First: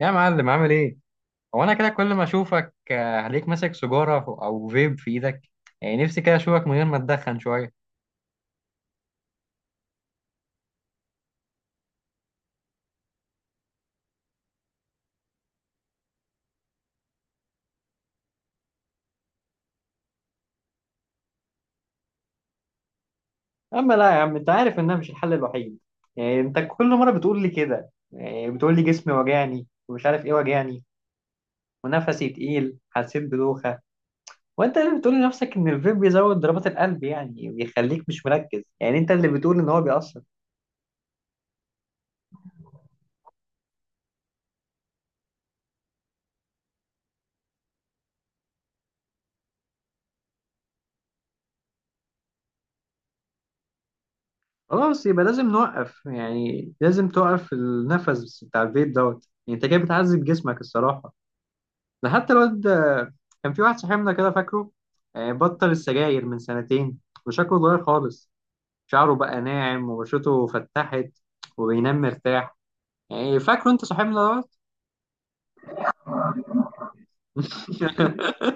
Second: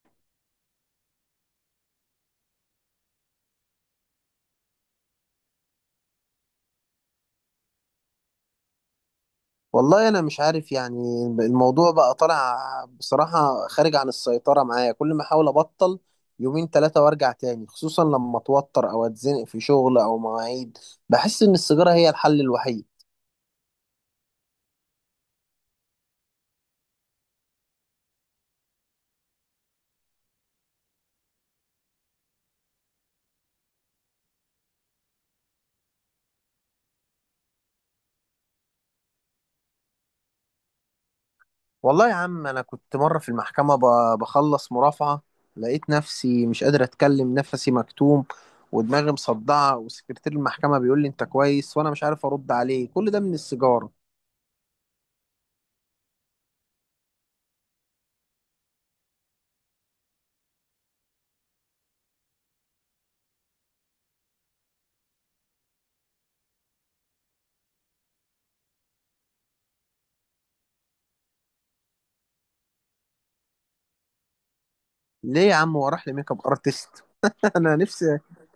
يا معلم، عامل ايه؟ هو انا كده كل ما اشوفك هلاقيك ماسك سيجارة او فيب في ايدك. يعني نفسي كده اشوفك من غير ما تدخن شوية. والله انا مش عارف، يعني الموضوع بقى طالع بصراحة خارج عن السيطرة معايا. كل ما احاول ابطل يومين 3 وارجع تاني، خصوصا لما اتوتر او اتزنق في شغل او مواعيد. بحس ان السيجارة هي الحل الوحيد. اما لا يا عم، انت عارف انها مش الحل الوحيد. يعني انت كل مره بتقول لي كده، يعني بتقول لي جسمي وجعني ومش عارف ايه وجعني، ونفسي تقيل، حسيت بدوخه. وانت اللي بتقول لنفسك ان الفيب بيزود ضربات القلب، يعني بيخليك مش مركز، يعني انت اللي بتقول ان هو بيأثر. والله يا عم، انا كنت مرة في المحكمة بخلص مرافعة، لقيت نفسي مش قادر اتكلم، نفسي مكتوم ودماغي مصدعة، وسكرتير المحكمة بيقول لي انت كويس وانا مش عارف ارد عليه. كل ده من السيجارة. خلاص، يبقى لازم نوقف، يعني لازم توقف النفس بتاع الفيب دوت. يعني انت كده بتعذب جسمك الصراحه. ده حتى الواد، كان في واحد صاحبنا كده فاكره، بطل السجاير من سنتين وشكله اتغير خالص. شعره بقى ناعم وبشرته فتحت وبينام مرتاح. يعني فاكره انت صاحبنا دوت. ليه يا عم؟ وراح لي ميك اب ارتست. انا نفسي.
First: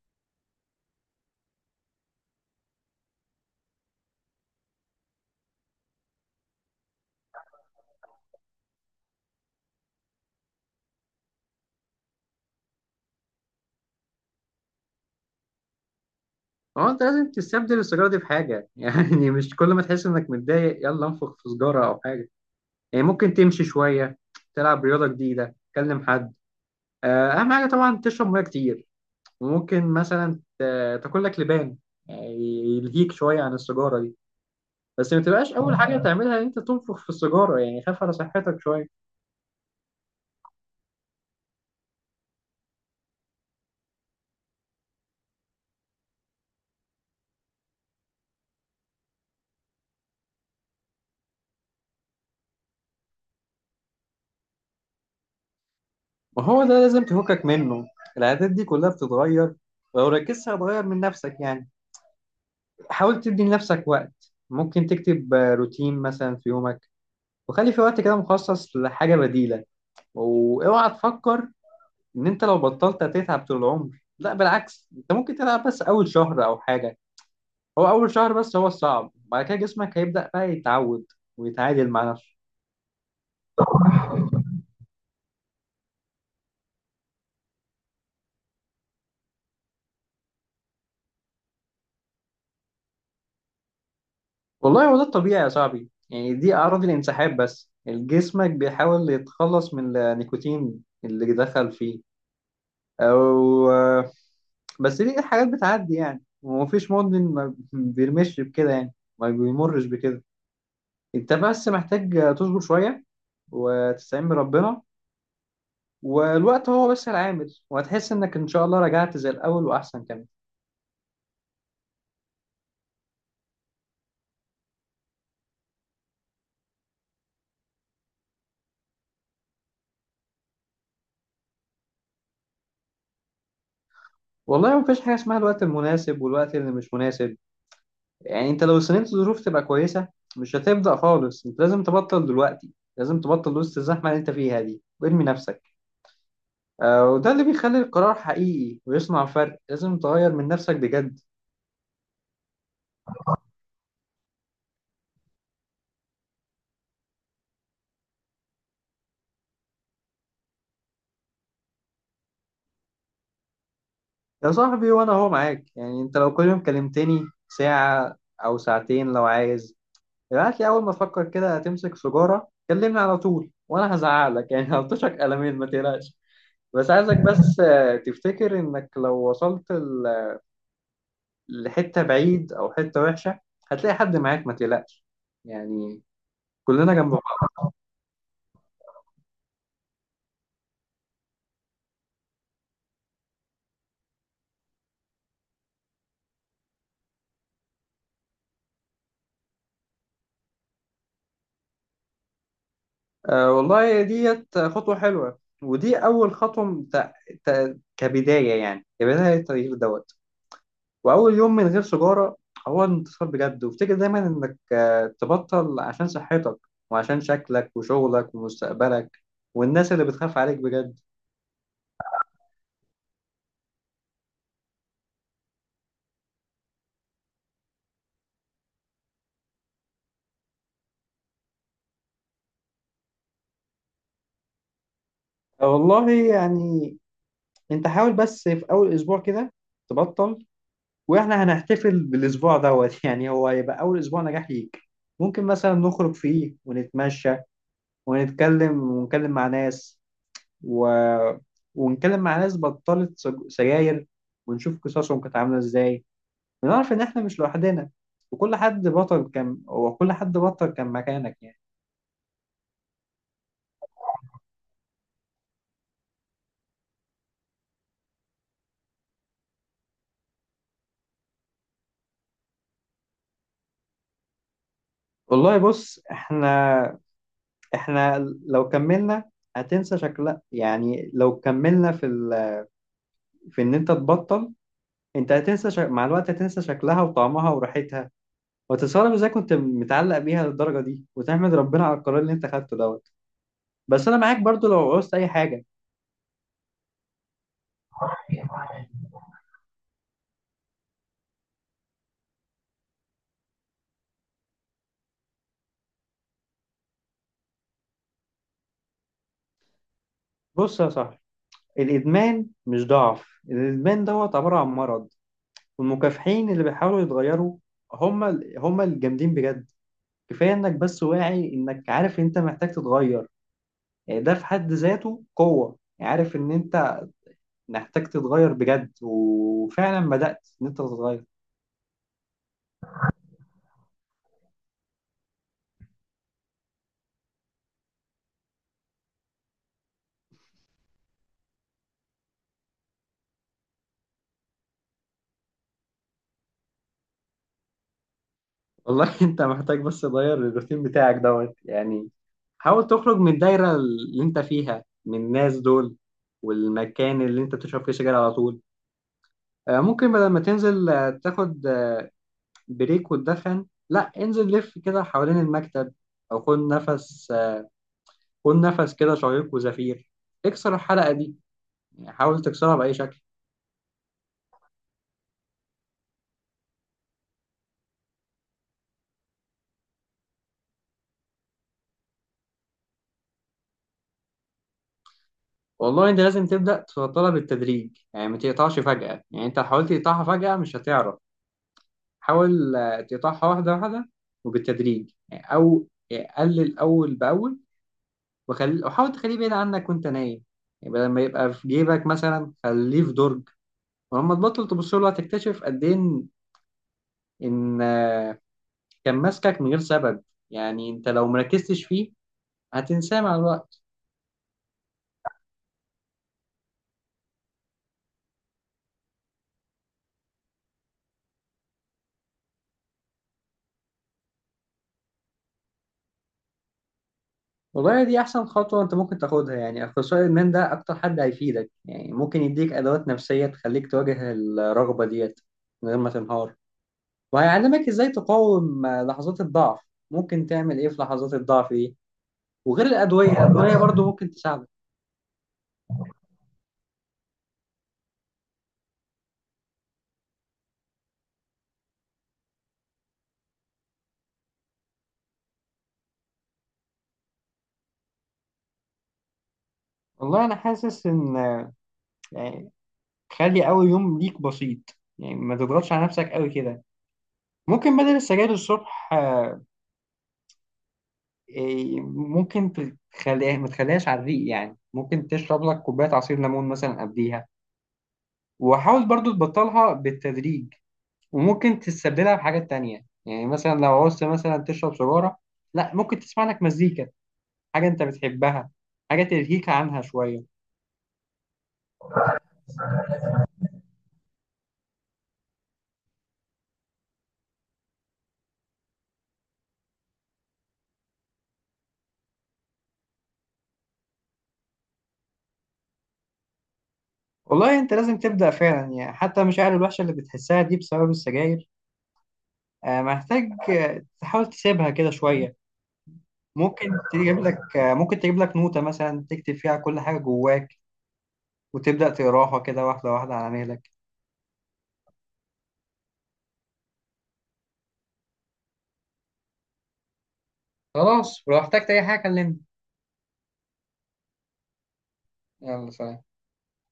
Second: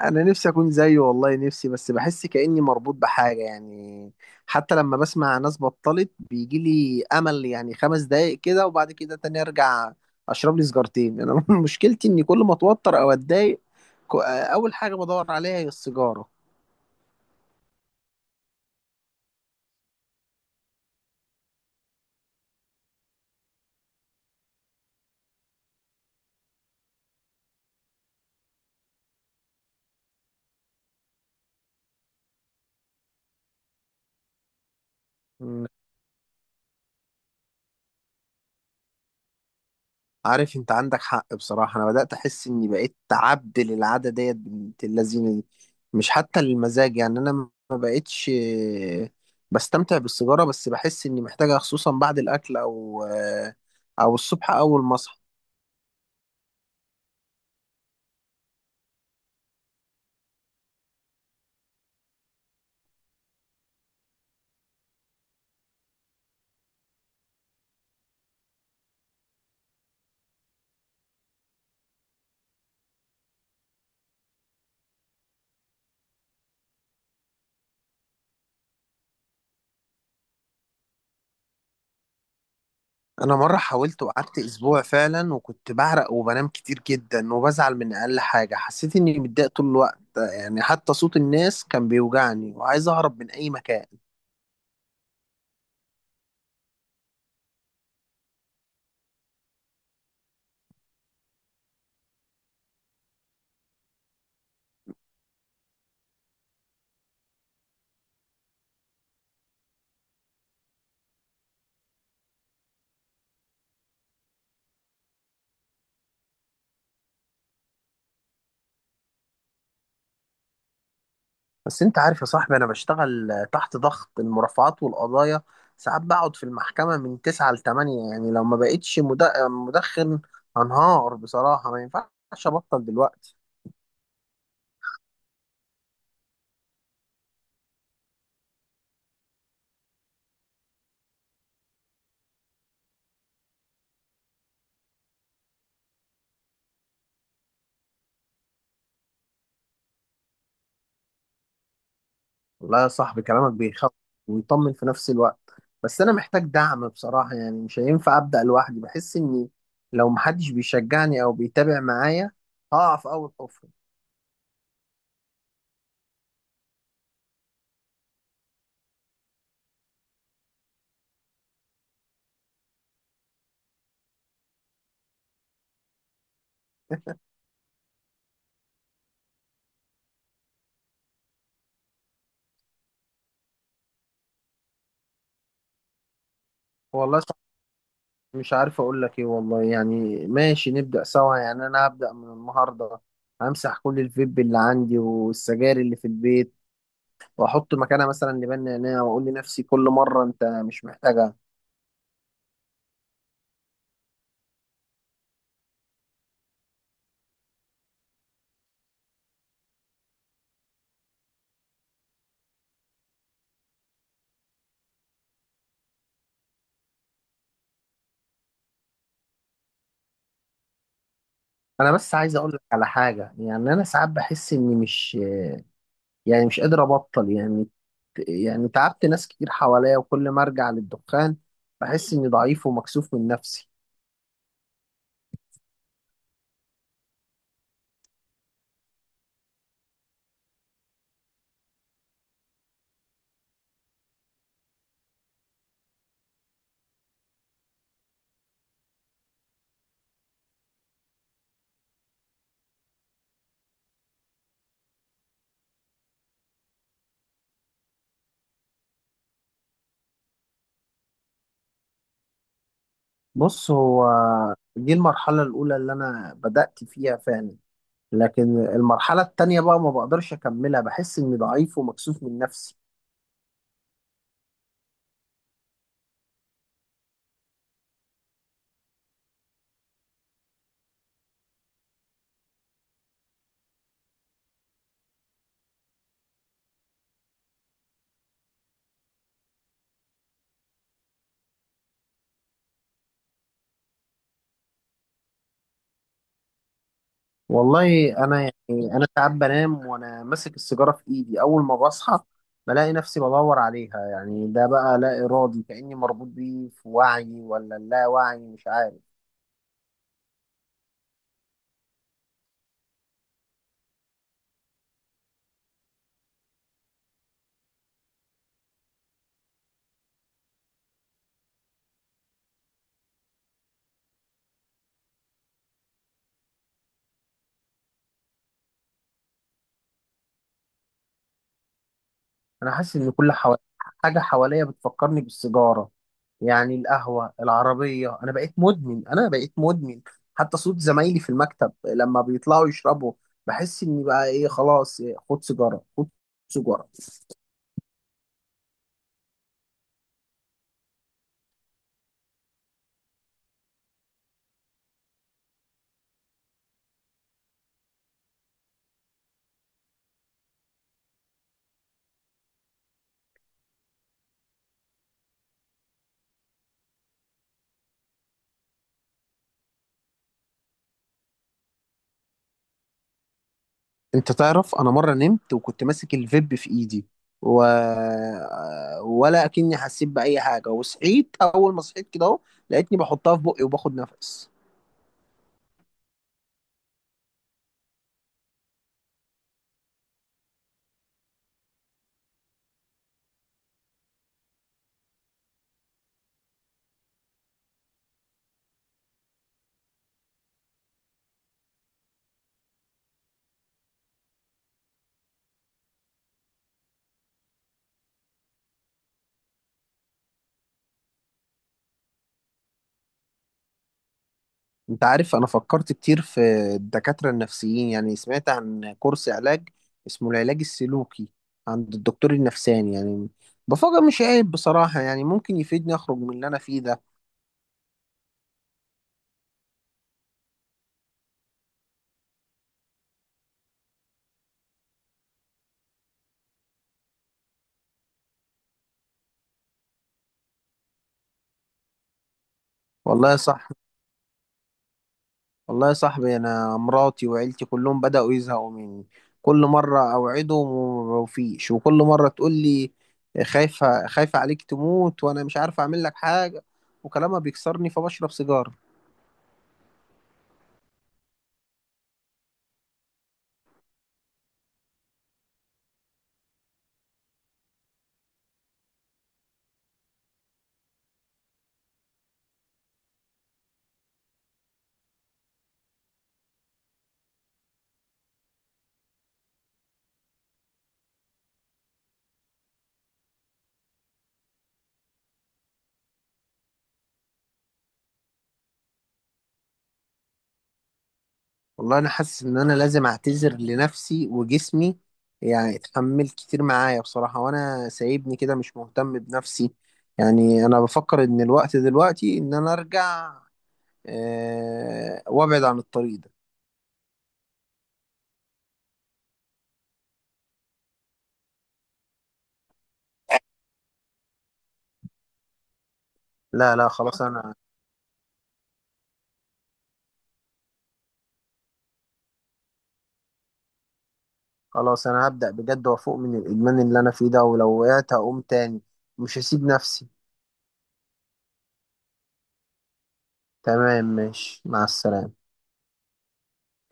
انا نفسي اكون زيه، والله نفسي. بس بحس كاني مربوط بحاجه يعني. حتى لما بسمع ناس بطلت بيجي لي امل، يعني 5 دقايق كده، وبعد كده تاني ارجع اشرب لي سيجارتين انا. مشكلتي اني كل ما اتوتر او اتضايق اول حاجه بدور عليها هي السيجاره. هو انت لازم تستبدل السيجاره دي بحاجه. يعني مش كل ما تحس انك متضايق يلا انفخ في سيجاره او حاجه. يعني ممكن تمشي شويه، تلعب رياضه جديده، تكلم حد. اهم حاجه طبعا تشرب ميه كتير. وممكن مثلا تاكل لك لبان، يعني يلهيك شويه عن السيجاره دي. بس ما تبقاش اول حاجه تعملها ان انت تنفخ في السيجاره. يعني خاف على صحتك شويه. عارف انت عندك حق، بصراحة انا بدأت احس اني بقيت عبد للعادة ديت، بنت اللذينة دي. مش حتى المزاج، يعني انا ما بقيتش بستمتع بالسيجارة، بس بحس اني محتاجها، خصوصا بعد الاكل او او الصبح اول ما اصحى. وهو ده لازم تفكك منه، العادات دي كلها بتتغير، ولو ركزت هتغير من نفسك. يعني حاول تدي لنفسك وقت. ممكن تكتب روتين مثلا في يومك، وخلي في وقت كده مخصص لحاجه بديله. واوعى تفكر ان انت لو بطلت هتتعب طول العمر. لا، بالعكس، انت ممكن تلعب بس اول شهر او حاجه. هو اول شهر بس هو الصعب. بعد كده جسمك هيبدأ بقى يتعود ويتعادل مع نفسه. انا مرة حاولت وقعدت اسبوع فعلا، وكنت بعرق وبنام كتير جدا، وبزعل من اقل حاجة، حسيت اني متضايق طول الوقت، يعني حتى صوت الناس كان بيوجعني وعايز اهرب من اي مكان. والله، هو ده الطبيعي يا صاحبي. يعني دي اعراض الانسحاب، بس جسمك بيحاول يتخلص من النيكوتين اللي دخل فيه. او بس دي حاجات بتعدي. يعني، ومفيش مدمن ما بيرمش بكده، يعني ما بيمرش بكده. انت بس محتاج تصبر شوية وتستعين بربنا. والوقت هو بس العامل، وهتحس انك ان شاء الله رجعت زي الاول واحسن كمان. بس انت عارف يا صاحبي، انا بشتغل تحت ضغط المرافعات والقضايا. ساعات بقعد في المحكمة من تسعة لتمانية، يعني لو ما بقتش مدخن هنهار بصراحة. ما ينفعش ابطل دلوقتي. والله مفيش حاجة اسمها الوقت المناسب والوقت اللي مش مناسب. يعني انت لو استنيت الظروف تبقى كويسة، مش هتبدأ خالص. انت لازم تبطل دلوقتي، لازم تبطل وسط الزحمة اللي انت فيها دي وارمي نفسك. وده اللي بيخلي القرار حقيقي ويصنع فرق. لازم تغير من نفسك بجد. والله يا صاحبي، كلامك بيخوف ويطمن في نفس الوقت. بس انا محتاج دعم بصراحة، يعني مش هينفع ابدأ لوحدي. بحس اني لو محدش بيشجعني او بيتابع معايا هقع في اول حفرة. يا صاحبي، وانا اهو معاك. يعني انت لو كل يوم كلمتني ساعة او ساعتين، لو عايز ابعت لي اول ما تفكر كده تمسك سيجارة، كلمني على طول. وانا هزعلك، يعني هلطشك قلمين، ما تقلقش. بس عايزك بس تفتكر انك لو وصلت لحتة بعيد او حتة وحشة، هتلاقي حد معاك، ما تقلقش. يعني كلنا جنب والله بعض. مش عارف اقول لك ايه والله. يعني ماشي، نبدأ سوا. يعني انا هبدأ من النهارده، همسح كل الفيب اللي عندي والسجاير اللي في البيت، واحط مكانها مثلا لبان نعناع، واقول لنفسي كل مرة انت مش محتاجها. آه والله، ديت خطوة حلوة. ودي اول خطوة كبداية، يعني كبداية التغيير دوت. واول يوم من غير سيجارة هو انتصار بجد. وافتكر دايما انك تبطل عشان صحتك وعشان شكلك وشغلك ومستقبلك والناس اللي بتخاف عليك بجد. انا بس عايز اقول لك على حاجة. يعني انا ساعات بحس اني مش قادر ابطل يعني. يعني تعبت ناس كتير حواليا، وكل ما ارجع للدخان بحس اني ضعيف ومكسوف من نفسي. آه، والله، يعني انت حاول بس في اول اسبوع كده تبطل. واحنا هنحتفل بالاسبوع دوت. يعني هو هيبقى اول اسبوع نجاح ليك. ممكن مثلا نخرج فيه ونتمشى ونتكلم، ونتكلم مع ناس، و... ونتكلم مع ناس بطلت سجاير، ونشوف قصصهم كانت عامله ازاي، ونعرف ان احنا مش لوحدنا. وكل حد بطل كان، وكل حد بطل كان مكانك يعني. بص هو، دي المرحلة الأولى اللي أنا بدأت فيها فعلا، لكن المرحلة التانية بقى ما بقدرش أكملها. بحس إني ضعيف ومكسوف من نفسي. والله، بص، احنا لو كملنا هتنسى شكلها. يعني لو كملنا في في ان انت تبطل، انت هتنسى مع الوقت هتنسى شكلها وطعمها وريحتها. وتستغرب ازاي كنت متعلق بيها للدرجه دي، وتحمد ربنا على القرار اللي انت خدته دوت. بس انا معاك برضو لو عوزت اي حاجه. والله أنا يعني، أنا ساعات بنام وأنا ماسك السيجارة في إيدي. أول ما بصحى بلاقي نفسي بدور عليها، يعني ده بقى لا إرادي، كأني مربوط بيه، في وعي ولا لا وعي مش عارف. بص يا صاحبي، الادمان مش ضعف، الادمان دوت عباره عن مرض. والمكافحين اللي بيحاولوا يتغيروا هم الجامدين بجد. كفايه انك بس واعي انك عارف انت محتاج تتغير. يعني ده في حد ذاته قوه. عارف ان انت محتاج تتغير بجد، وفعلا بدأت ان انت تتغير. أنا حاسس إن كل حوالي، حاجة حواليا بتفكرني بالسيجارة. يعني القهوة العربية، أنا بقيت مدمن، أنا بقيت مدمن. حتى صوت زمايلي في المكتب لما بيطلعوا يشربوا بحس إني بقى إيه، خلاص إيه، خد سيجارة، خد سيجارة. والله. انت محتاج بس تغير الروتين بتاعك دوت. يعني حاول تخرج من الدايرة اللي انت فيها، من الناس دول والمكان اللي انت بتشرب فيه سجاير على طول. ممكن بدل ما تنزل تاخد بريك وتدخن، لا، انزل لف كده حوالين المكتب. او خد نفس، خد نفس كده، شهيق وزفير. اكسر الحلقة دي، يعني حاول تكسرها بأي شكل. أنت تعرف، أنا مرة نمت وكنت ماسك الفيب في إيدي و... ولا أكني حسيت بأي حاجة. وصحيت، أول ما صحيت كده أهو لقيتني بحطها في بقي وباخد نفس. والله انت لازم تبدأ تفضلها بالتدريج. يعني ما تقطعش فجأة. يعني انت لو حاولت تقطعها فجأة مش هتعرف. حاول تقطعها واحدة واحدة وبالتدريج، يعني. او يعني قلل اول باول. وخلي، وحاول تخليه بعيد عنك وانت نايم. يعني بدل ما يبقى في جيبك مثلا خليه في درج. ولما تبطل تبص له هتكتشف قد ايه ان إن، آه، كان ماسكك من غير سبب. يعني انت لو مركزتش فيه هتنساه مع الوقت. انت عارف انا فكرت كتير في الدكاترة النفسيين. يعني سمعت عن كورس علاج اسمه العلاج السلوكي عند الدكتور النفساني. يعني بفكر مش عيب بصراحة، يعني ممكن يفيدني اخرج من اللي انا فيه ده. والله، دي أحسن خطوة أنت ممكن تاخدها. يعني أخصائي الإدمان ده أكتر حد هيفيدك. يعني ممكن يديك أدوات نفسية تخليك تواجه الرغبة ديت من غير ما تنهار. وهيعلمك إزاي تقاوم لحظات الضعف، ممكن تعمل إيه في لحظات الضعف دي. وغير والله الأدوية يا الأدوية صاحبي برضو ممكن تساعدك. والله يا صاحبي انا مراتي وعيلتي كلهم بدأوا يزهقوا مني. كل مرة اوعدهم ومفيش، وكل مرة تقول لي خايفة، خايفة عليك تموت وانا مش عارف اعمل لك حاجة، وكلامها بيكسرني فبشرب سيجارة. والله أنا حاسس إن، يعني خلي أول يوم ليك بسيط. يعني ما تضغطش على نفسك قوي كده. ممكن بدل السجاير الصبح، آه، إيه، ممكن تخليها، ما تخليهاش على الريق. يعني ممكن تشرب لك كوباية عصير ليمون مثلا قبليها. وحاول برضو تبطلها بالتدريج. وممكن تستبدلها بحاجات تانية. يعني مثلا لو عوزت مثلا تشرب سيجارة، لا، ممكن تسمع لك مزيكا، حاجة انت بتحبها، حاجة تلهيك عنها شوية. والله انا حاسس ان انا لازم اعتذر لنفسي وجسمي، يعني اتحمل كتير معايا بصراحة وانا سايبني كده مش مهتم بنفسي. يعني انا بفكر ان الوقت دلوقتي ان انا ارجع، أه وابعد عن الطريق ده. والله انت لازم تبدأ فعلا. يعني حتى المشاعر الوحشة اللي بتحسها دي بسبب السجاير. محتاج تحاول تسيبها كده شوية. لا، لا، خلاص انا ممكن تجيب لك نوتة مثلا تكتب فيها كل حاجة جواك، وتبدأ تقراها كده واحدة واحدة على مهلك. خلاص انا هبدأ بجد وافوق من الادمان اللي انا فيه ده، ولو وقعت هقوم تاني، مش هسيب نفسي. خلاص، ولو احتجت أي حاجة كلمني. تمام، ماشي، مع السلامة. يلا سلام.